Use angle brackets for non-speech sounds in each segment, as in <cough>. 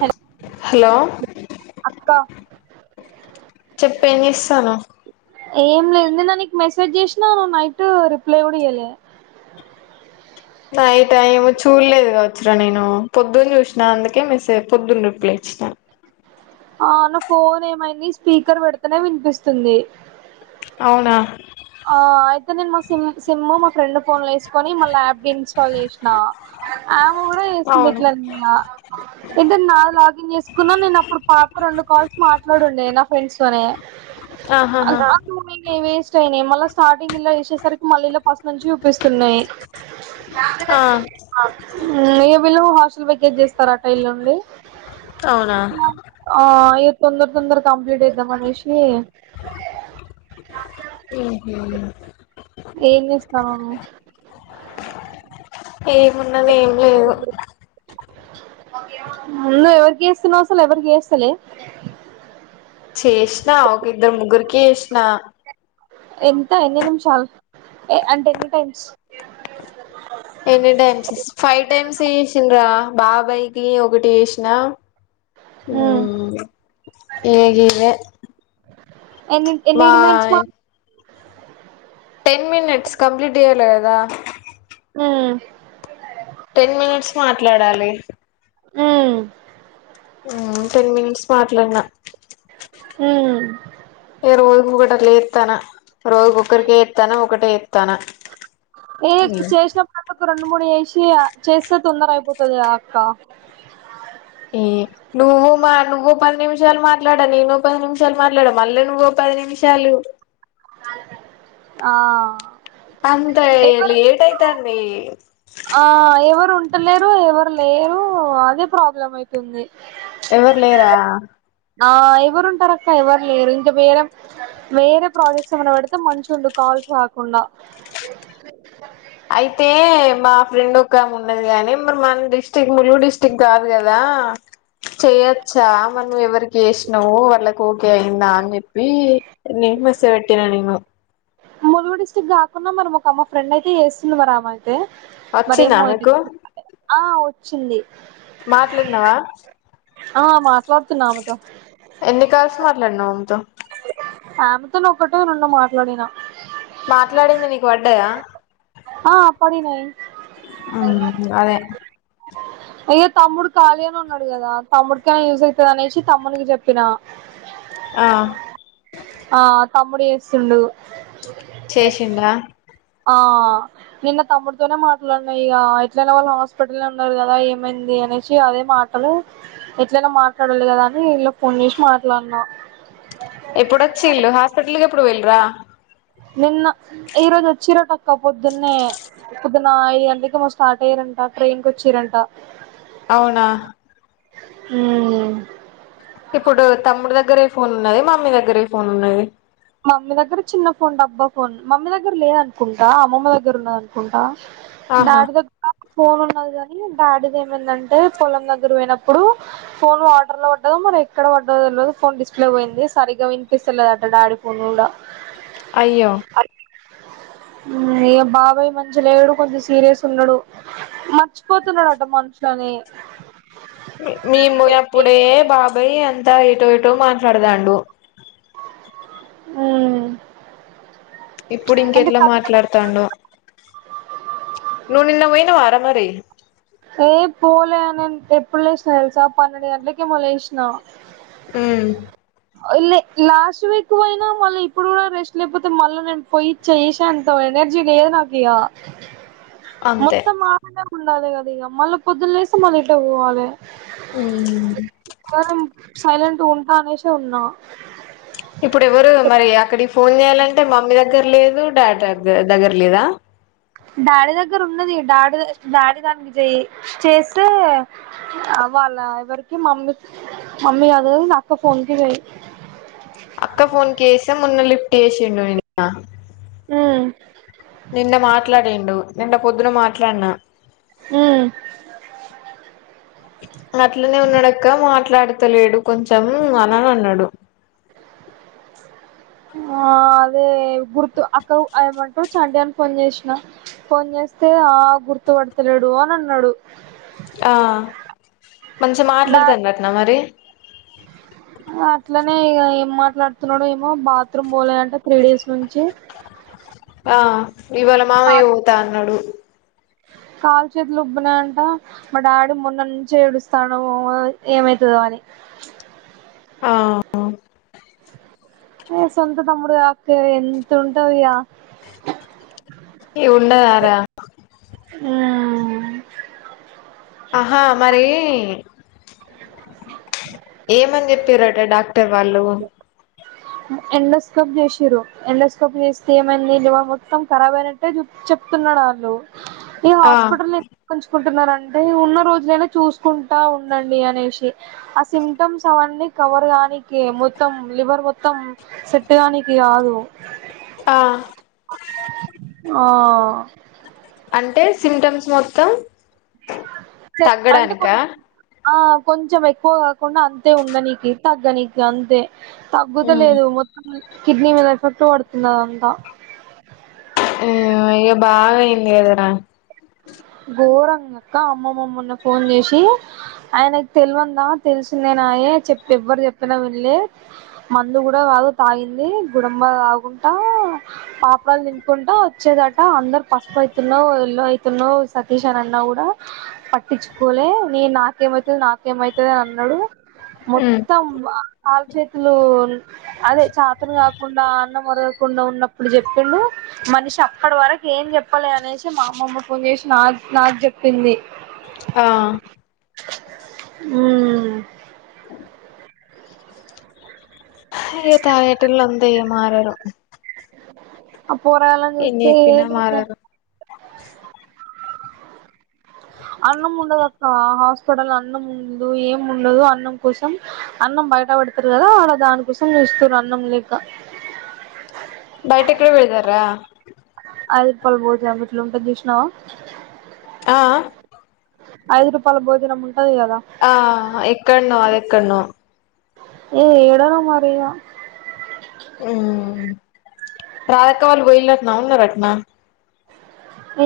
Hello hello అక్క చెప్పేం చేస్తానవ్ ఏం లేదు నిన్న నీకు మెసేజ్ చేసినా నువ్వు నైట్ రిప్లై కూడా ఇయ్యలే నైట ఏమో చూడలేదు కావచ్చురా నేను పొద్దుని చూసినా అందుకే మెసెజ్ పొద్దున్న రిప్లై <unintelligible> ఆ నా ఫోన్ ఏమైంది. స్పీకర్ పెడతేనే వినిపిస్తుంది. అవునా ఆ అయితే నేను మా సిమ్ సిమ్ మా ఫ్రెండ్ ఫోన్ లో వేసుకు కానీ మల్ల అప్ నీ రీ ఇన్స్టాల్ చేసిన ఆమె కూడా చేసింది అవును ఇట్ల నే ఇగ నా లాగిన్ చేసుకున్నా నేను అప్పుడు పాప రెండు కాల్స్ మాట్లాడుండే నా ఫ్రెండ్స్ తోనే ఆ ఆహాహా నాకూ మిదే వేసు మేమల స్టార్టింగ్ ఇలా చేసేసరికి మళ్ళ ఇల్ల ఫస్ట్ నుంచి చూపిస్తున్నాయి. ఆ ఇ వీళ్ళు హాస్టల్ వెకేజ్ చేస్తారాట ఎల్లుండి. అవునా ఆ ఏ తొందర తొందర కంప్లీట్ చేద్దాం ఆనేషి ఉహ్ ఏం చేస్తాన్నావు నువ్వు ఏమున్నది ఏం లేదు నువ్వు ఎవరి చేస్తున్నావ్ అస్సలు ఎవరి చేస్తలే చేసినా ఒక ఇద్దరు ముగ్గురికి చేసినా ట అంట ఎన్నీ టైమ్స్ ఎన్నీ టైమ్స్ ఫైవ్ టైమ్స్ చేసిన్రా బాబాయికి ఒకటి చేసినా ఉమ్ హ్ ఇగ గువ్వే ఎన్ని ఎన్ని డిమాండ్స్ మా టెన్ మినిట్స్ కంప్లీట్ చేయ్యాలేదా హ్ టెన్ మినిట్స్ మాట్లాడాలి. హ్ హ్ టెన్ మినిట్స్ మాట్లాడినా హ్ ఇగ రోజుకొకటి అట్లా చెత్తన్న రోజుకొకటే చెత్తన్న ఒకటే చెత్తన్న ఏ చేసినప్పుడల్లా రెండు మూడు చేసి చేస్తే తొందర అయిపోతుదిగా అక్క ఏ నువ్వు మా నువ్వు పది నిమిషాలు మాట్లాడా నేను పది నిమిషాలు మాట్లాడ మళ్ళీ నువ్వు ప పది నిమిషాలు ఆ అంత ఏ ఎవరు లేట్ అయితాంది ఆ ఎవరు ఉంటలేరు ఎవరు లేరు అదే ప్రాబ్లం అయితుంది ఎవరు లేరా ఆ ఎవరు ఉంటారు అక్క ఎవరు లేరు ఇంకా వేరే వేరే ప్రాజెక్ట్స్ ఏమైనా పెడితే మంచిగుండు కా ల్స్ గాకుండా అయితే మా ఫ్రెండ్ ఒకామె ఉన్నది గాని మరి మన డిస్టిక్ ములుగు డిస్టిక్ కాదు కదా ఆ చేయొచ్చా మనం ఎవరికి చేసినవ్ వాళ్ళకి ఓకే అయిందా అని చెప్పి నే మెస్ పెట్టిన నీ ను ములుగు డిస్టిక్ కాకుండా మనం ఒక ఆమె ఫ్రెండ్ అయితే చేస్తుంది మారామె తే వచ్చిందా మరేమో ఆమెకు ఆ వచ్చింది మాట్లాన్నవ్వా ఆ మాట్లాడుతున్నా ఆమెతో ఎన్ని కాల్స్ మాట్లాడినావు ఆమెతో ఆమెతోను ఒకటో రెండో మాట్లాడిన మాట్లాడింది నీకు పడ్డాయా ఆ పడినాయి ఆ అదే అయ్యో తమ్ముడు ఖాళీ గానే ఉన్నాడు కదా తమ్ముడికైనా యూజ్ అయితది అనేసి తమ్మునికి చెప్పినా ఆ ఆ తమ్ముడు చేస్తుండు చేసిండా ఆ నిన్న తమ్ముడుతోనే మాట్లాడిన ఇగ ఎట్లయినా వాళ్ళు హాస్పిటల్లో ఉన్నారు కదా ఏమైంది దనేసి అదే మాటలు ఎట్లైనా మాట్లాడాలి కదా అని ఇగ ఫోన్ చేసి మాట్లాడినా <inaudible> ఎప్పుడొచ్చిల్లు హాస్పిటల్కి ఎప్పుడు పోయిల్లు రా నిన్న ఈరోజు వచ్చిరటక్క పొద్దున్నే పొద్దున ఐదు గంటలకి మో స్టాట్ అయ్యారంట ట్రైన్ కి వచ్చిరంట అవునా ఊమ్ ఇప్పుడు తమ్ముడి దగ్గర ఏ ఫోన్ ఉన్నది మమ్మీ దగ్గర ఏ ఫోన్ ఉన్నది మమ్మీ దగ్గర చిన్న ఫోన్ డబ్బా ఫోన్ మమ్మీ దగ్గర లేదనుకుంటా అమ్మమ్మ దగ్గర ఉన్నదనుకుంటా ఆహా డాడీ దగ్గర ఫోన్ ఉన్నది గాని డాడీది ఏమైందంటే పొలం దగ్గర పోయినప్పుడు ఫోన్ వాటర్లో పడ్డదో మరి ఎక్కడ పడ్డదో తెల్వదు ఫోన్ డిస్ప్లే పోయింది సరిగ్గా వినిపిస్తలేదట డాడీ ఫోన్ కూడా అయ్యో ఇగ బాబాయ్ మంచి లేడు కొంచెం సీరియస్ ఉన్నాడు మర్చిపోతున్నాడట మనుషులని మేము అప్పుడే బాబాయ్ అంతా ఎటో ఎటో మాట్లాడతాండు ఊమ్ ఇప్పుడు ఇంకెట్లా మాట్లాడతాండో నువ్వు నిన్న పోయినవా రా మరి న ఎప్పుడు లేసిన తెలుసా పన్నెడుంటలకి మలేష్న మ్మ్ లాస్ట్ వీక్ పోయినా మళ్ళీ ఇప్పుడు కూడా రెస్ట్ లేకపోతే మళ్ళీ నేను పోయి చేసా అంత ఎనర్జీ లేదునాకియా అంతే మొత్తం మాడానే ఉండాలి కదా ఇక మళ్ళీ పొద్దులేసి మళ్ళీ ఇట్లక్ పోవాలే ఉమ్ నేను సైలెంట్ ఉంటా అనేసె ఉన్నా ఇప్పుడు ఎవ్వరు మరి అక్కడి ఫోన్ చేయాలంటే మమ్మీ దగ్గర లేదు డాడీ దగ్గ దగ్గర లేదా డాడీ దగ్గర ఉన్నది డాడీ డాడీ దానికి చేయ్ చేస్తే అవాల ఎవరికి మమ్ మమ్మీ కాదుకని అక్క ఫోన్ కి చెయ్ అక్క ఫోన్ కేసే మున్న లిఫ్ట్ చేసిండు నిన్న ఉమ్ నిన్న మాట్లాడిండు నిన్న పొద్దున మాట్లాడినా ఉమ్ అట్లనే ఉన్నాడక్క మాట్లాడతలేడు కొంచెం అనని అన్నాడు ఆ అదే గుర్తు అక్క ఏమంటారు చంటి గాని ఫోన్ చేసినా ఫోన్ చేస్తే ఆ గుర్తుపడతలేడు అని అన్నాడు ఆ మంచిగా డా మాట్లాడతండాటన మరి అట్లనే ఇగ ఏం మాట్లాడుతున్నాడు ఏమో బాత్రూమ్ పోలే అంటే త్రీ డేస్ నుంచి అ ఇవాళ మామయ్య కాల్ పోతా అన్నాడు కాలు చేతులు ఉబ్బిన అంట మా డాడీ మొన్న నుంచే ఏడుస్తాండు ఏమయితదో అని ఆ ఏ సొంత తమ్ముడు గ అక్క ఎంత ఉంటది ఇగ ఈ ఉండదారా ఉమ్ ఆహా మరి ఏమని చెప్పారట డాక్ క్టర్ వాళ్ళు ఎండోస్కోప్ చేసిర్రు ఎండోస్కోప్ చేస్తే ఏమైంది లివర్ మొత్తం కరాబ్ అయినట్టే చు చె ప్తుతున్నా డళ్ళు ఇగ ఆ హాస్పిటల్ కొంచ కుంటున్నారంటే ఉన్న రోజు చూకుంటా ఉండండి అనేసి ఆ సింటమ్స్ అవన్నీ కవర్గానికె మొత్తం లివర్ మొత్తం సెట్టు గానికి కాదు ఆ ఆ అంటే సిమ్టమ్స్ మొత్తం అంటే తగ్గడానిక కొంచెం ఆ కొంచెం ఎక్కువ కాకుండా అంతే ఉండ నీకు తగ్గ నీకు అంతే ఉ తగ్గుతలేదు మొత్తం కిడ్నీ మీద ఎఫెక్ట్ పడుతున్నదంతా అయ్యో బాగా అయింది కద రా ఘోరంగా క్క అమ్మమ్మ మొన్న ఫోన్ చేసి ఆయనకి తెలవందా తెలిసిందే యే చె ఎవ్వరు చెప్పినా వెళ్ళ మందు కూడా కాదు తాగింది గుడంబ తాగు పాపడాలు తినుకుంటా వచ్చేదట అందరు పసుపు అవుతున్నవ్ ఎల్ల్లో అయితున్నావు సతీష్ అని అన్నా కూడా పట్టించుకోలే నే నాకేమైతది నాకేమైతది అని అన్నాడు మొత్తం కాల్ చేతులు అదే చతన కాకుండా అన్నమరగకు చెకుండా ఉన్నప్పుడు చెప్పిండు మనిషి అప్పటి వరకు ఏం చెప్పాలే అనేసి మా అమ్మమ్మ ఫోన్ చేసి నాక్ నాకు చెప్పింది ఆ ఉమ్ ఇగ తాగెటోళ్లు అంతే ఇగ మారారు పోరాగాళ్ళను చూస్తే ఏ చెప్పినా మారరు అన్నం ఉండదు అక్క హాస్పిటల్ అన్నం ఉండదు ఏం ఉండదు అన్నం కోసం అన్నం అం బయట పెడతారు కదా వాడ దానికోసం ఇస్తారు అన్నం లేక బయట ఎక్కడ పెడతారా ఐదు రూపాయల భోజనం ఇట్లా ఉంటని చూసినావు ఆ ఆ ఐదు రూపాయల భోజనం ఉంటది కదా ఆ ఎక్కడ నో అది ఎక్కడ నో ఆ ఏడనో మరి ఇగ ఉ రాధక్క వాళ్ళు పోయినరటన ఉన్నరటన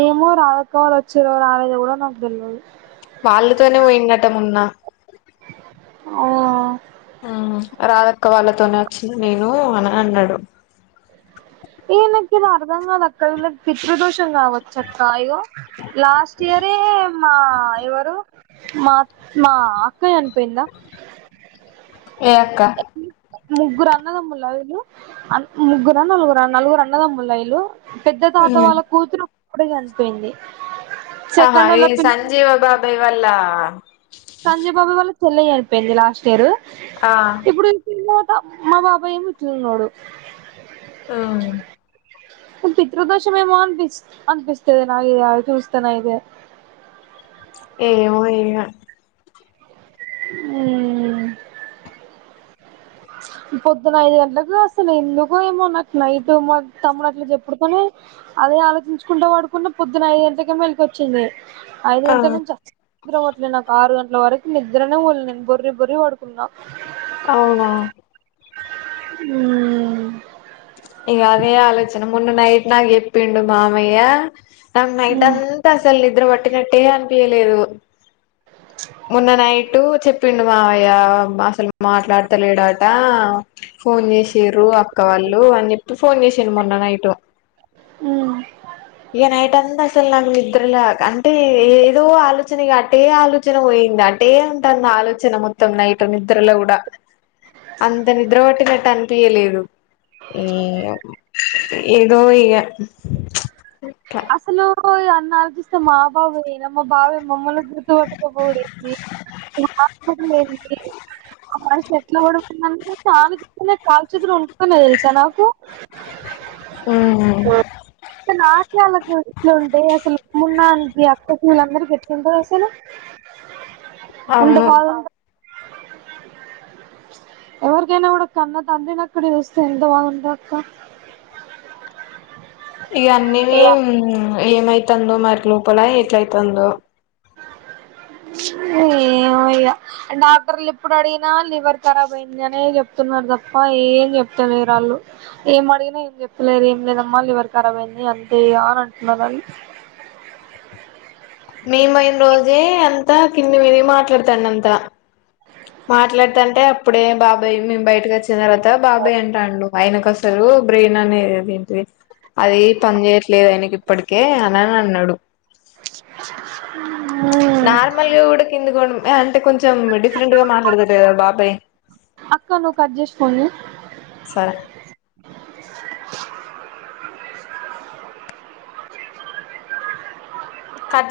ఏమో రాధ అక్క వాళ్లు వచ్చిందో రాలేదు కూడా నాకు తెల్లదు వాళ్ళతోనే పోయిండట మోన్నా ఆ ఉ రాదక్క వాళ్ళతోనే వచ్చిన నేను అని అన్నాడు ఏ నాకి అర్ధాం కాలే అక్కడ వాళ్లకు పితృ దోషం కావచ్చ అక్క ఈగో లాస్ట్ ఇయరే మా ఎవరు మా మా అక్క చనిపోయిందా దక్క ముగ్గురు అన్నదమ్ముల ఇలు ముగ్గురా నలుగురు నలుగురు అన్నదమ్ముల ఇలు పెద్ద తాత వాళ్ళ కూతురు ఇప్పుడేచనిపోయింది ఆహా ఈ సంజీవ బాబాయ్ వాళ్ళ సంజయ్ బాబాయ్ వాళ్ళ చెల్లె చనిపోయింది లాస్ట్ ఇయర్ ఆ ఇప్పుడు మా బాబాయేమో చిన్నోడు ఆ పితృ దోషమేమో అని పిస్తది నాకు చూస్తానయితే టీవీ సౌండ్ ఏమో ఇగ ఉ చ్ పొద్దున ఐదు గంటలకు అసలు ఎందుకు ఏమోన్న నైట్ తమ్ముడు అట్లు చెప్పుడుతోనే అదే ఆలోచించుకుంటా పడుకున్నా పొద్దున ఐదు గంటల కె మెలుకువ వచ్చింది ఐదు ఆ గంటల నుంచి నిద్ర పట్టలే నాకు ఆరు గంటల వరకు నిద్రనే పోలే నేను బర్రి బర్రి పడుకున్నా అవునా ఉ ఇక అదే ఆలోచన మున్న నైట్ చెప్పిండు మామయ్య నైట్ మ్మ్ అంతా అసలు నిద్ర పట్టి నట్టే అనిపయలేదు మొన్న నైట్ చెప్పిండు మామయ్య అసలు మాట్లాడతలేడట ఫోన్ చేసారు అక్క వాళ్ళు అని చెప్పి ఫోన్ చేసారు మొన్న నైట్ మ్మ్ ఇక నైట్ అంతా నిద్ర లేదు అంటే ఏదో ఆలోచనగా అటే ఆలోచన పోయింది అటే ఉంటుంది ఆలోచన మొత్తం మొత్తం నైటు నిద్రలో కూడా అంత నిద్ర పట్టినట్టటు అనిపయలేదు ఏ ఏదో ఇగ అసలు పోయి అన్న ఆలోచిస్తే మాబావ ఏయినా మా బావే మమ్మల్ని గుర్తుపట్టుకపోడంది ఈగ మా కోసమేముంది మనిషి ఎట్లా పడుకుందటే ఆలోచిస్తేనే కాళ్లు చేతులు అణుకుతున్నా తెలుసా నాకు ఉ హు ఎట్లా ఉండే అసలు మున్నా అగి అక్కలా అందరిలా ఉంద అసలు ఎంత అవును బాధ ఉంటది ఎవరికైనా కూడా కన్న తండ్రిని అక్కడ చూస్తే ఎంత బాధ ఉంటది అక్క ఇగ అన్నీ ఇగ ఏమైతుందో మరి లోపల ఎట్లయితదో ఏమయ్యా డాక్టర్లు ఎప్పుడు అడిగినా లివర్ కరాబ్ అయింది అని చెప్తున్నారు తప్ప ఏం చెప్తలేరు వాళ్ళు ఏం అడిగినా ఏం చెప్లేరు ఏం లేదమ్మా వాళ్ళు ఎవరి ఖరాబ్ అయింది అంతే <unintelligible> నేను పోయిన రోజే అంతా కింది మని మాట్లాడతాండ అంతా మాట్లాడుత అంటే అప్పుడే బాబాయ్ మేము బయటకి వచ్చిన తర్వాత బాబాయ్ అంటాండు మా ఆయన కసలు బ్రెయిన్ అనేదిది ఏంటిది అది పని చేయట్లేదు ఆయనకి ఇప్పటికే అని అని అన్నాడు నార్మల్గా కూడా కిందకోం అంటే కొంచెం కొంచం డిఫరెంట్గా మాట్లాడతడు కదా వాళ్ళ బాబాయ్ అక్క నువ్వు కట్ చేసి సరే ంది కట్ చేయి.